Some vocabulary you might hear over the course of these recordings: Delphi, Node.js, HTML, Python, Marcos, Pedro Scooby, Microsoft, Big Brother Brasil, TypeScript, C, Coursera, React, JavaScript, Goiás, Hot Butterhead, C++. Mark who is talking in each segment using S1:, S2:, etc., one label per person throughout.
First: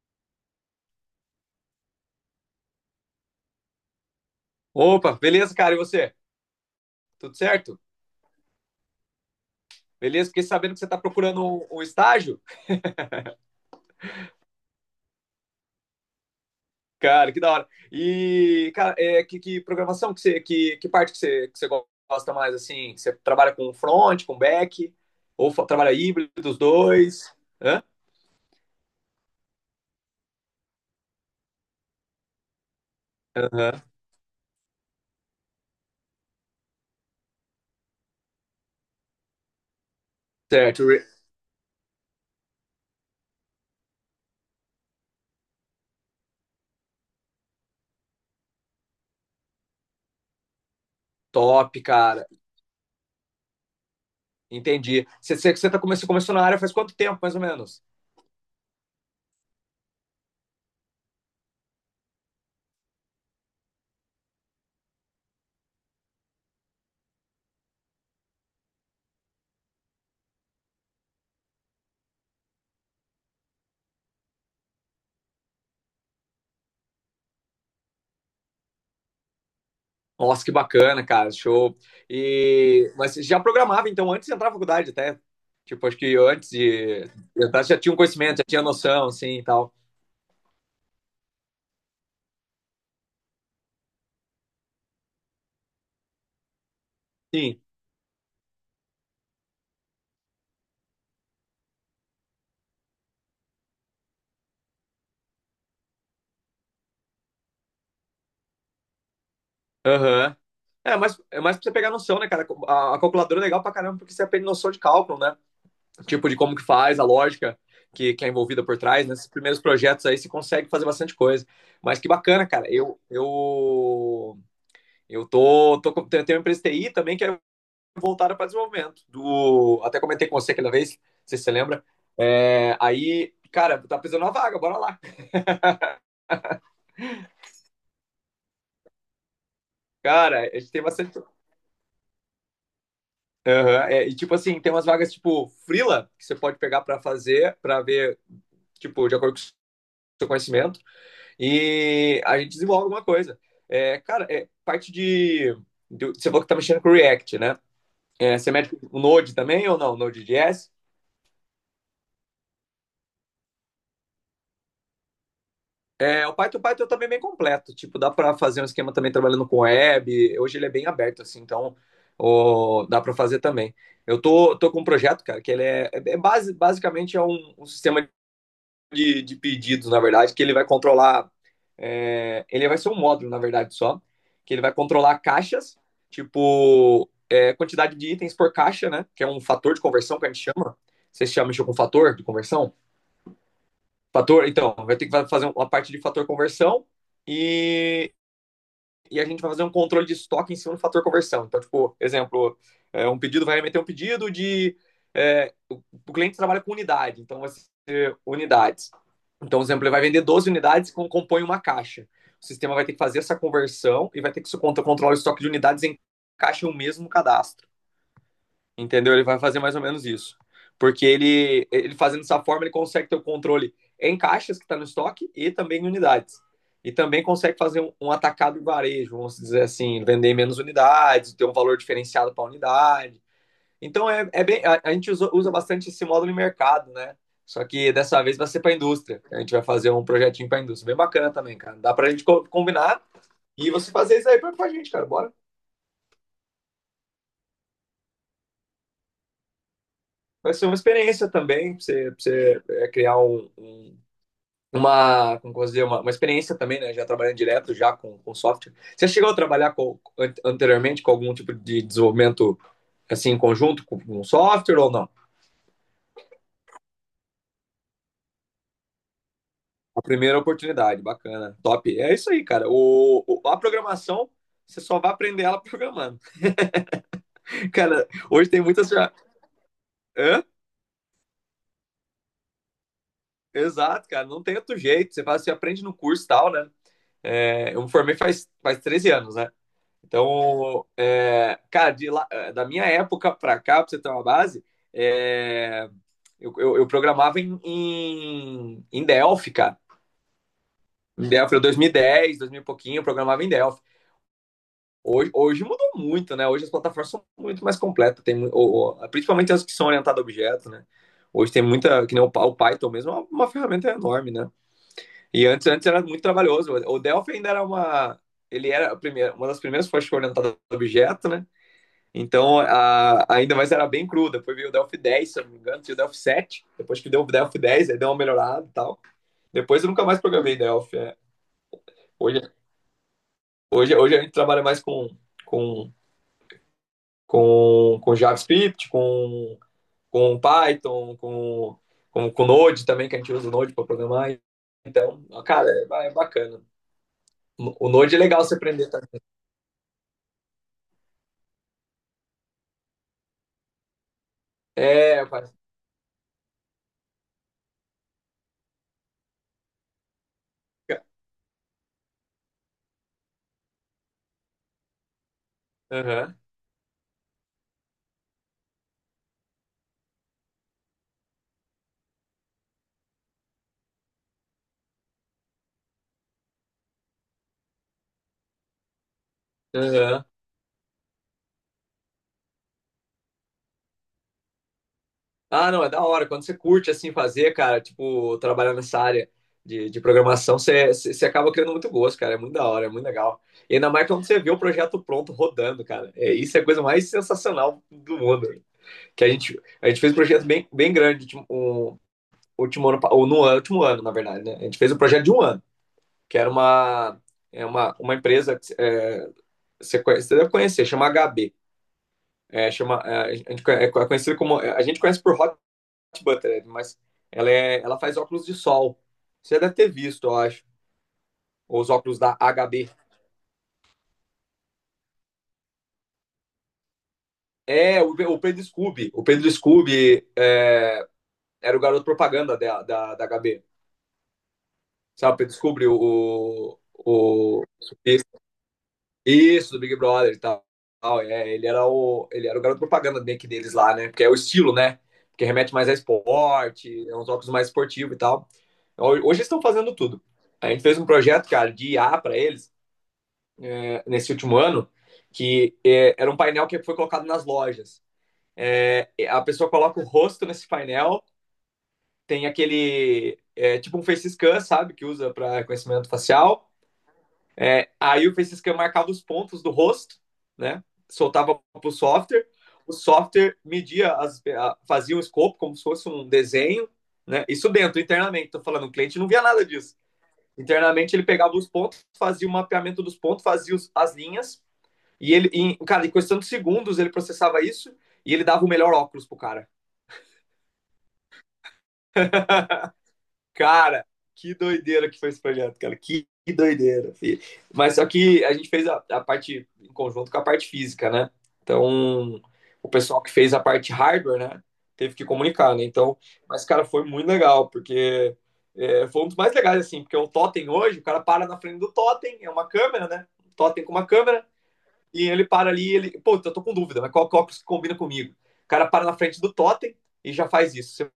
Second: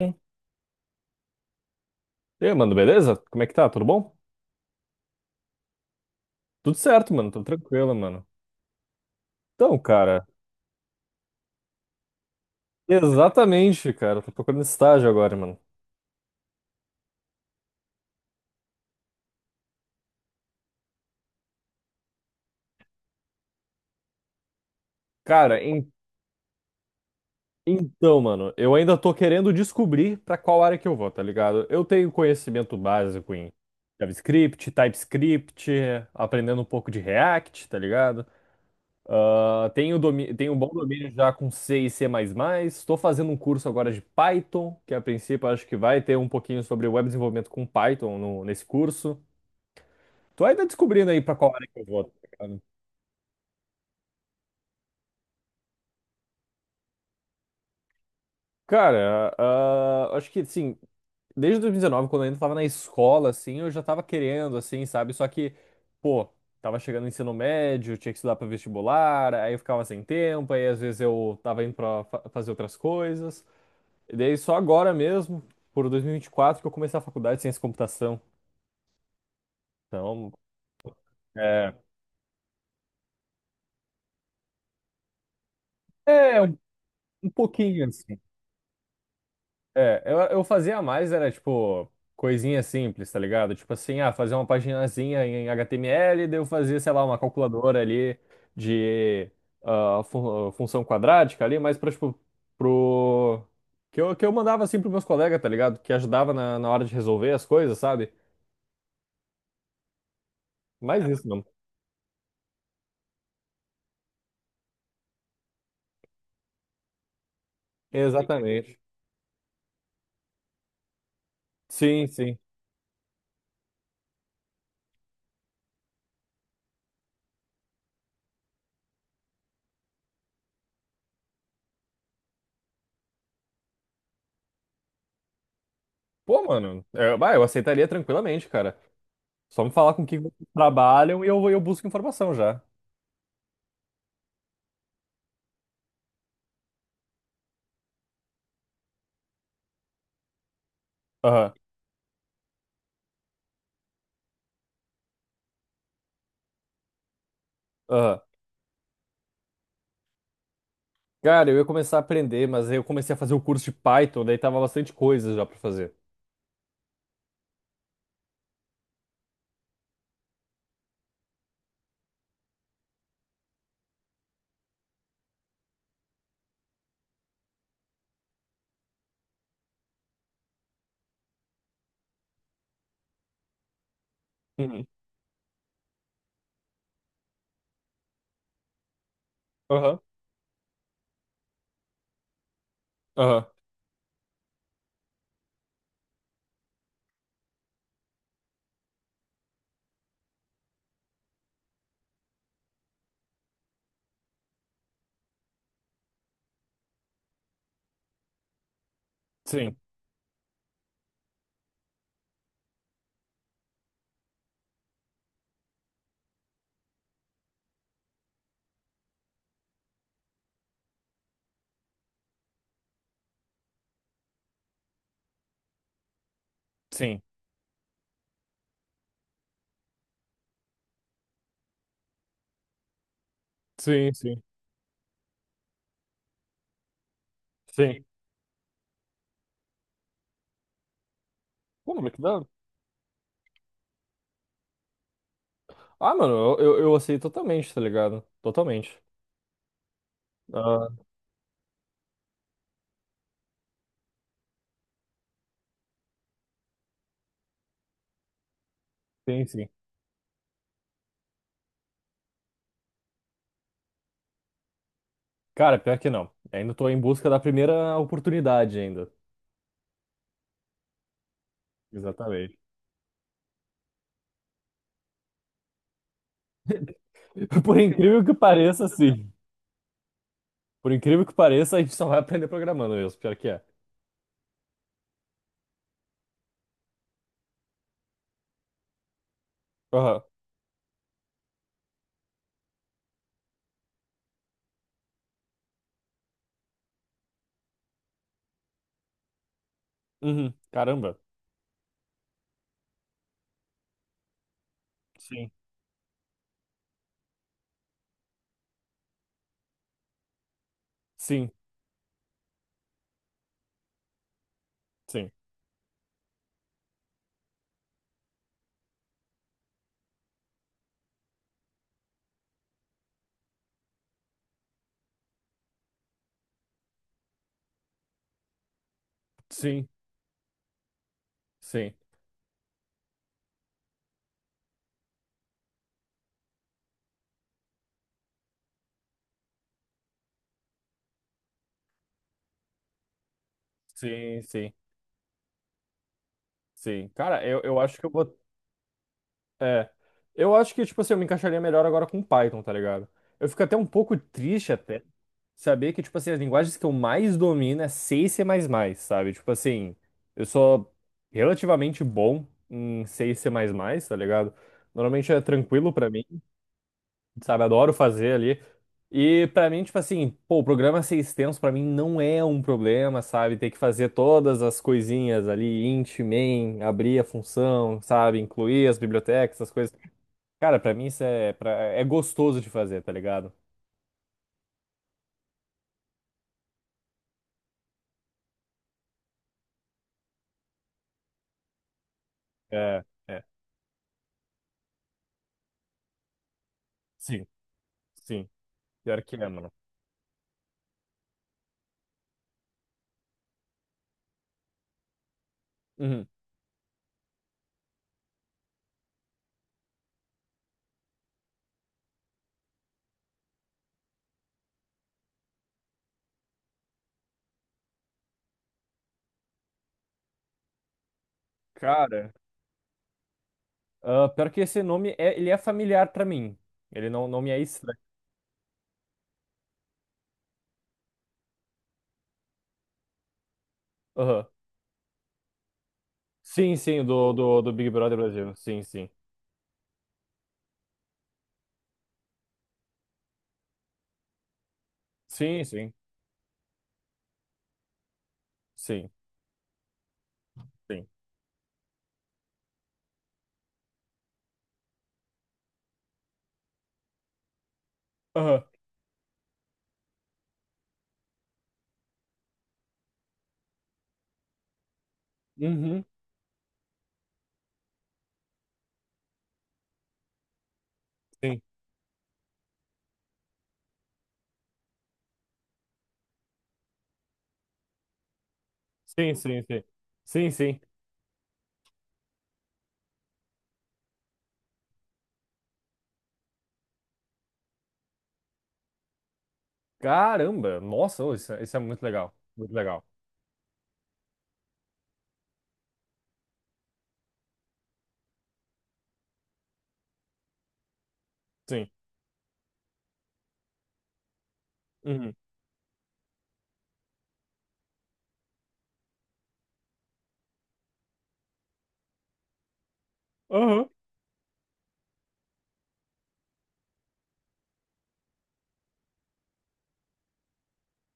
S1: Hum. E aí, mano, beleza? Como é que tá? Tudo bom?
S2: Opa, beleza, cara? E você?
S1: Tudo certo, mano.
S2: Tudo
S1: Tô
S2: certo?
S1: tranquilo, mano. Então, cara,
S2: Beleza? Fiquei sabendo que você está procurando um estágio.
S1: exatamente, cara. Tô procurando estágio agora, mano.
S2: Cara, que da hora. E, cara, é, que programação que você, que parte que você gosta mais, assim? Você trabalha com front, com back? Ou
S1: Cara, en-
S2: trabalha híbrido dos dois? Hã?
S1: então, mano, eu ainda tô querendo descobrir pra qual área que eu vou, tá ligado? Eu tenho conhecimento básico em
S2: Aham.
S1: JavaScript, TypeScript, aprendendo um pouco de React, tá ligado? Ah, tenho um bom
S2: Certo.
S1: domínio já com C e C++. Estou fazendo um curso agora de Python, que a princípio acho que vai ter um pouquinho sobre web desenvolvimento com Python nesse curso. Tô ainda descobrindo aí para qual área
S2: Top,
S1: que eu vou. Tá
S2: cara.
S1: ligado?
S2: Entendi. Você começou na área faz quanto tempo, mais ou menos?
S1: Cara, ah, acho que assim, desde 2019, quando eu ainda estava na escola, assim, eu já estava querendo, assim, sabe? Só que, pô, tava chegando no ensino médio, tinha que estudar para vestibular, aí eu ficava sem tempo, aí às vezes eu tava indo para fazer outras coisas. E daí só agora mesmo, por 2024, que eu comecei a faculdade de ciência da computação. Então,
S2: Nossa, que bacana, cara,
S1: é,
S2: show. E mas você já programava então antes de entrar na faculdade até? Tipo, acho que
S1: é
S2: antes
S1: um,
S2: de
S1: um
S2: de entrar você já
S1: pouquinho
S2: tinha um
S1: assim.
S2: conhecimento, já tinha noção, assim, e tal.
S1: É, eu fazia mais, era tipo coisinha simples, tá ligado? Tipo assim, ah, fazer uma paginazinha em HTML, daí eu fazia, sei lá, uma
S2: Sim.
S1: calculadora ali de ah, função quadrática ali, mas pra, tipo, pro. Que eu mandava assim pros meus colegas, tá ligado? Que ajudava na hora de resolver as coisas, sabe?
S2: Aham. É,
S1: Mas
S2: mas
S1: isso
S2: é
S1: não.
S2: mais pra você pegar noção, né, cara? A calculadora é legal pra caramba porque você aprende noção de cálculo, né? Tipo, de como que faz, a lógica que é envolvida por
S1: Exatamente.
S2: trás. Nesses primeiros projetos aí você consegue fazer bastante coisa. Mas
S1: Sim,
S2: que
S1: sim.
S2: bacana, cara. Eu tô, tô, com- tenho tenho uma empresa de TI também que é voltada para desenvolvimento. Do... Até comentei com você aquela vez, não sei se você lembra. É, aí, cara, tá precisando uma vaga, bora lá.
S1: Pô, mano, eu, bah, eu aceitaria tranquilamente, cara. Só me falar com quem
S2: Cara,
S1: vocês
S2: a gente tem bastante.
S1: trabalham
S2: Uhum,
S1: e eu busco informação já.
S2: é, e tipo assim, tem umas vagas tipo Frila, que você pode pegar para fazer, para ver, tipo, de acordo com o seu conhecimento.
S1: Aham,
S2: E a gente desenvolve alguma coisa. É, cara, é parte de, você falou que tá mexendo com o React, né?
S1: aham.
S2: É, você mexe com o Node também ou não? Node.js?
S1: Cara, eu ia começar a aprender, mas aí eu comecei a fazer o curso de Python, daí tava bastante coisa já pra fazer.
S2: É, o Python também é bem completo. Tipo, dá para fazer um esquema também trabalhando com web. Hoje ele é bem aberto, assim, então ó, dá para fazer também. Eu tô com um projeto, cara, que ele é, é base, basicamente é um sistema de pedidos, na verdade, que ele vai controlar. É, ele vai ser um módulo, na verdade, só, que ele vai
S1: Uhum.
S2: controlar caixas, tipo, é, quantidade de itens por caixa, né? Que é um fator de
S1: Aham,
S2: conversão que a gente chama. Vocês chamam isso com fator de conversão?
S1: aham.
S2: Fator, então, vai ter que fazer um, uma parte de fator conversão e, e a gente vai fazer um controle de estoque em cima do fator conversão. Então, tipo, exemplo, é, um pedido vai meter um pedido de. É, o cliente trabalha com unidade, então vai ser unidades. Então, por
S1: Sim,
S2: exemplo, ele vai vender 12 unidades que compõem uma caixa. O sistema vai ter que fazer essa conversão e vai ter que controlar o estoque de unidades em caixa o mesmo cadastro. Entendeu? Ele vai fazer mais ou menos isso. Porque ele fazendo dessa forma, ele consegue ter o controle em caixas que está no estoque e também em unidades. E
S1: sim,
S2: também consegue fazer um atacado em varejo, vamos dizer assim, vender menos unidades, ter um valor diferenciado para a unidade. Então
S1: sim,
S2: é,
S1: sim,
S2: é bem, a gente usa, usa bastante esse módulo de mercado, né? Só que
S1: sim.
S2: dessa vez vai ser para a indústria. A gente vai fazer um projetinho para a indústria. Bem bacana também, cara. Dá
S1: Pô,
S2: para a
S1: mas que
S2: gente
S1: da hora.
S2: combinar e você fazer isso aí para a gente, cara. Bora.
S1: Ah, mano, eu aceito totalmente, tá ligado? Totalmente.
S2: Vai ser uma
S1: Ah,
S2: experiência também, pra você é, criar uma, como posso dizer, uma experiência também, né? Já trabalhando direto já com software. Você chegou a
S1: sim, sim.
S2: trabalhar com, anteriormente com algum tipo de desenvolvimento assim em conjunto com, um software ou não?
S1: Cara, pior que não. Ainda tô em busca da primeira oportunidade ainda.
S2: A primeira oportunidade, bacana, top. É isso aí,
S1: Exatamente.
S2: cara. O, a programação, você só vai aprender ela programando.
S1: Por
S2: Cara,
S1: incrível que
S2: hoje tem
S1: pareça,
S2: muitas já.
S1: sim.
S2: Hã?
S1: Por incrível que pareça, a gente só vai aprender programando mesmo, pior que é.
S2: Exato, cara. Não tem outro jeito. Você faz, você aprende no curso e tal, né? É, eu me formei faz, faz 13 anos, né?
S1: Aham.
S2: Então, é, cara, de é, da minha época pra cá, pra você ter uma base, é, eu programava em, em, em Delphi, cara.
S1: Uhum. Caramba.
S2: Em Delphi, era 2010, 2000 e dez, dois mil e pouquinho, eu programava em Delphi. Hoje,
S1: Sim.
S2: hoje mudou muito, né? Hoje as plataformas são muito mais completas, tem, principalmente as que são orientadas a objeto, né?
S1: Sim.
S2: Hoje tem muita, que nem o, o Python mesmo, é uma ferramenta enorme, né?
S1: Sim.
S2: E antes, antes era muito trabalhoso. O Delphi ainda era uma, ele era a primeira, uma das primeiras fontes orientadas a objeto, né? Então, a, ainda mais era bem cru. Depois veio o Delphi 10, se eu não me engano, tinha o Delphi 7. Depois que deu o Delphi 10, aí deu uma melhorada e tal. Depois
S1: Sim.
S2: eu nunca mais programei Delphi. É.
S1: Sim.
S2: Hoje, hoje, hoje a gente trabalha mais com, com JavaScript, com Python, com Node também, que a gente usa o Node para programar.
S1: Sim, sim,
S2: Então, cara, é, é bacana.
S1: sim. Cara, eu
S2: O
S1: acho que eu
S2: Node é
S1: vou.
S2: legal você aprender também.
S1: É. Eu acho que, tipo assim, eu me encaixaria melhor agora com Python, tá ligado? Eu fico até um pouco triste
S2: Tá?
S1: até
S2: É, rapaz.
S1: saber que, tipo assim, as linguagens que eu mais domino é C e C++, sabe? Tipo assim, eu sou relativamente bom em C e C++, tá ligado? Normalmente é tranquilo pra mim.
S2: Aham,
S1: Sabe? Adoro fazer ali. E pra mim, tipo assim, pô, o programa ser extenso pra mim não é um problema, sabe? Ter que fazer todas as coisinhas ali, int, main, abrir a função, sabe? Incluir as bibliotecas, essas coisas. Cara, pra mim isso é, pra, é gostoso de fazer, tá ligado?
S2: ah, não, é da hora. Quando você curte assim fazer, cara, tipo, trabalhar nessa área de programação, você, você acaba criando muito gosto, cara. É muito da hora, é
S1: É,
S2: muito legal.
S1: é.
S2: E ainda mais quando você vê o projeto pronto rodando, cara. É, isso é a coisa mais
S1: Sim,
S2: sensacional do
S1: sim.
S2: mundo.
S1: Pior
S2: Que
S1: que é, mano.
S2: a gente fez um projeto bem, bem grande, tipo, um, último ano, pa- ou no ano- último ano, na verdade, né? A gente fez um projeto de um ano,
S1: Uhum.
S2: que era uma, é uma empresa que é, você, você deve conhecer, chama HB. É, chama, é, a gente é conhecido como. A gente conhece por Hot Butterhead, mas ela, é, ela faz óculos de sol. Você deve ter visto, eu acho. Os óculos
S1: Cara,
S2: da HB.
S1: ah, pior que esse nome, é, ele é familiar pra mim. Ele não, não me é estranho.
S2: É, o Pedro Scooby. O Pedro Scooby é, era o garoto propaganda da HB.
S1: Aham.
S2: Sabe, o Pedro Scooby,
S1: Sim,
S2: o,
S1: sim, do,
S2: o,
S1: do,
S2: o...
S1: do Big Brother Brasil. Sim, sim.
S2: Isso, do Big Brother e tal. É, ele era o garoto propaganda meio deles lá, né? Porque é o estilo, né? Porque
S1: Sim,
S2: remete mais
S1: sim.
S2: a esporte, é uns óculos mais esportivos e tal.
S1: Sim.
S2: Hoje eles estão fazendo tudo. A gente fez
S1: Sim.
S2: um projeto, cara, de I A para eles, é, nesse último ano, que é, era um painel que foi colocado nas lojas.
S1: Aham.
S2: É, é, a pessoa coloca o rosto nesse painel, tem aquele É, tipo um face scan, sabe, que usa para
S1: Uhum.
S2: reconhecimento facial. É, aí o face scan marcava os pontos do rosto, né? Soltava
S1: Sim.
S2: para o software. O software media, as, fazia um escopo como se fosse um desenho, né? Isso dentro, internamente. Tô falando, o cliente não
S1: Sim,
S2: via
S1: sim,
S2: nada
S1: sim.
S2: disso.
S1: Sim, sim.
S2: Internamente ele pegava os pontos, fazia o mapeamento dos pontos, fazia os, as linhas e ele, em, cara, em questão de segundos ele processava isso e ele dava o melhor óculos pro cara.
S1: Caramba, nossa, ô, isso é muito legal. Muito legal.
S2: Cara, que doideira que foi esse projeto, cara. Que doideira, filho. Mas só que a gente fez a parte em conjunto com a parte física, né?
S1: Sim.
S2: Então, o pessoal que fez a parte hardware, né? Teve que
S1: Uhum.
S2: comunicar, né? Então, mas, cara, foi muito legal, porque é, foi um dos mais legais, assim, porque o totem hoje, o cara para na frente do totem, é uma câmera, né? Um totem
S1: Aham.
S2: com uma câmera, e ele para ali, ele, pô, eu tô com dúvida, mas qual óculos que combina comigo? O cara para na frente do totem e já faz isso. Você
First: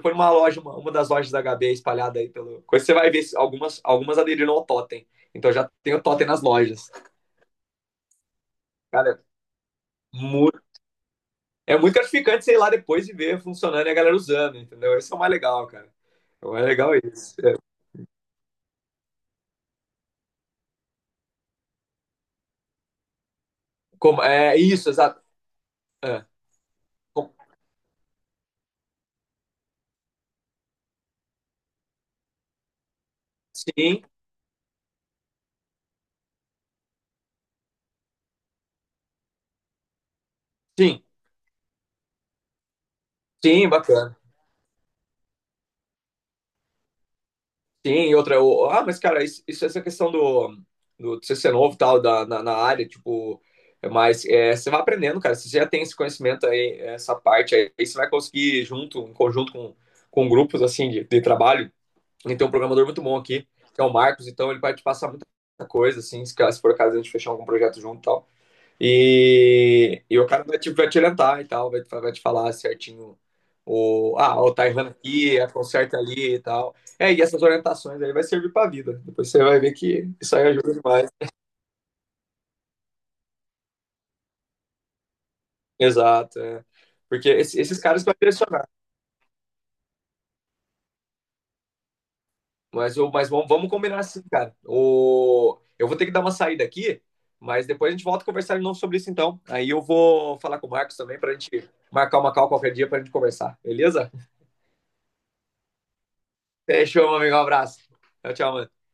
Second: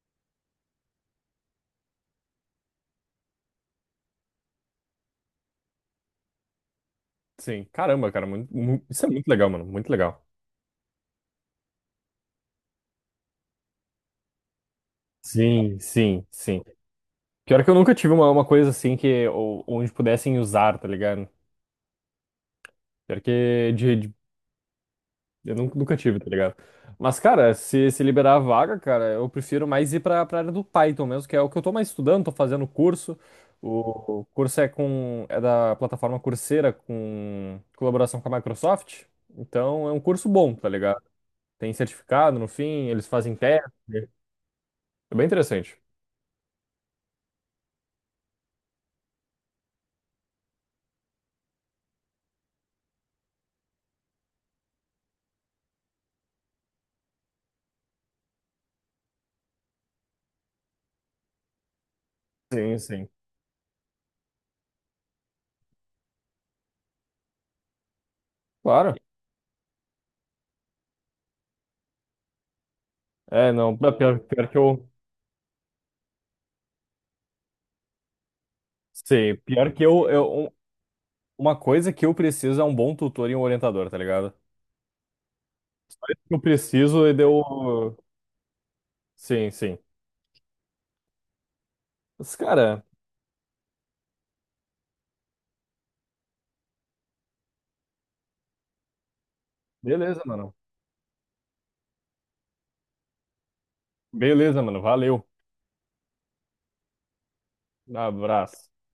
S2: foi numa loja, uma das lojas da HB espalhada aí pelo. Você vai ver algumas, algumas aderiram ao totem. Então já tem o totem nas lojas.
S1: Sim. Caramba, cara, isso é
S2: Cara,
S1: muito legal, mano. Muito legal.
S2: muito, é muito gratificante você ir lá depois e ver funcionando e a galera usando, entendeu? Isso é o mais legal,
S1: Sim,
S2: cara.
S1: sim,
S2: É o
S1: sim.
S2: mais legal isso.
S1: Pior que eu nunca tive uma coisa assim que onde pudessem usar, tá ligado? Pior que de,
S2: Como, é isso, exato.
S1: eu nunca, nunca tive,
S2: É.
S1: tá ligado? Mas, cara, se liberar a vaga, cara, eu prefiro mais ir pra área do Python mesmo, que é o que eu tô mais estudando, tô fazendo curso. O
S2: Sim,
S1: o curso é com, é da plataforma Coursera, com colaboração com a Microsoft. Então, é um curso bom, tá ligado?
S2: sim,
S1: Tem certificado no fim, eles fazem teste.
S2: sim, bacana.
S1: É bem interessante.
S2: Sim, e outra, ah, mas cara, isso, essa questão do, do você ser novo e tal, da, na, na área, tipo, é mais, é, você vai aprendendo, cara, se você já tem esse conhecimento aí, essa parte aí, aí você vai conseguir junto, em conjunto com grupos, assim, de trabalho, e tem um
S1: Sim,
S2: programador muito
S1: sim.
S2: bom aqui, que é o Marcos, então ele vai te passar muita coisa, assim, se, se for caso a gente fechar algum projeto junto e tal.
S1: Claro.
S2: E o cara vai, tipo, vai te orientar e tal, vai, vai te falar certinho
S1: É, não, é
S2: o,
S1: pior,
S2: ah,
S1: pior
S2: o
S1: que
S2: tá
S1: eu.
S2: errando aqui, a conserta ali e tal. É, e essas orientações aí vai servir pra vida. Depois
S1: Sim,
S2: você vai
S1: pior
S2: ver
S1: que eu,
S2: que
S1: eu.
S2: isso
S1: um-
S2: aí ajuda demais.
S1: Uma coisa que eu preciso é um bom tutor e um orientador, tá ligado?
S2: Exato,
S1: Eu
S2: é.
S1: preciso e
S2: Porque esses
S1: deu.
S2: caras vão direcionar.
S1: Sim, sim. Mas, cara,
S2: Mas, eu, mas vamos, vamos combinar assim, cara. O, eu vou ter que dar uma saída aqui, mas depois a gente volta a conversar de novo sobre isso então. Aí eu
S1: beleza,
S2: vou
S1: mano.
S2: falar com o Marcos também pra gente marcar uma call qualquer dia pra gente conversar, beleza?
S1: Beleza, mano. Valeu.
S2: Fechou, meu amigo. Um abraço. Tchau, tchau,
S1: Abraço.
S2: mano.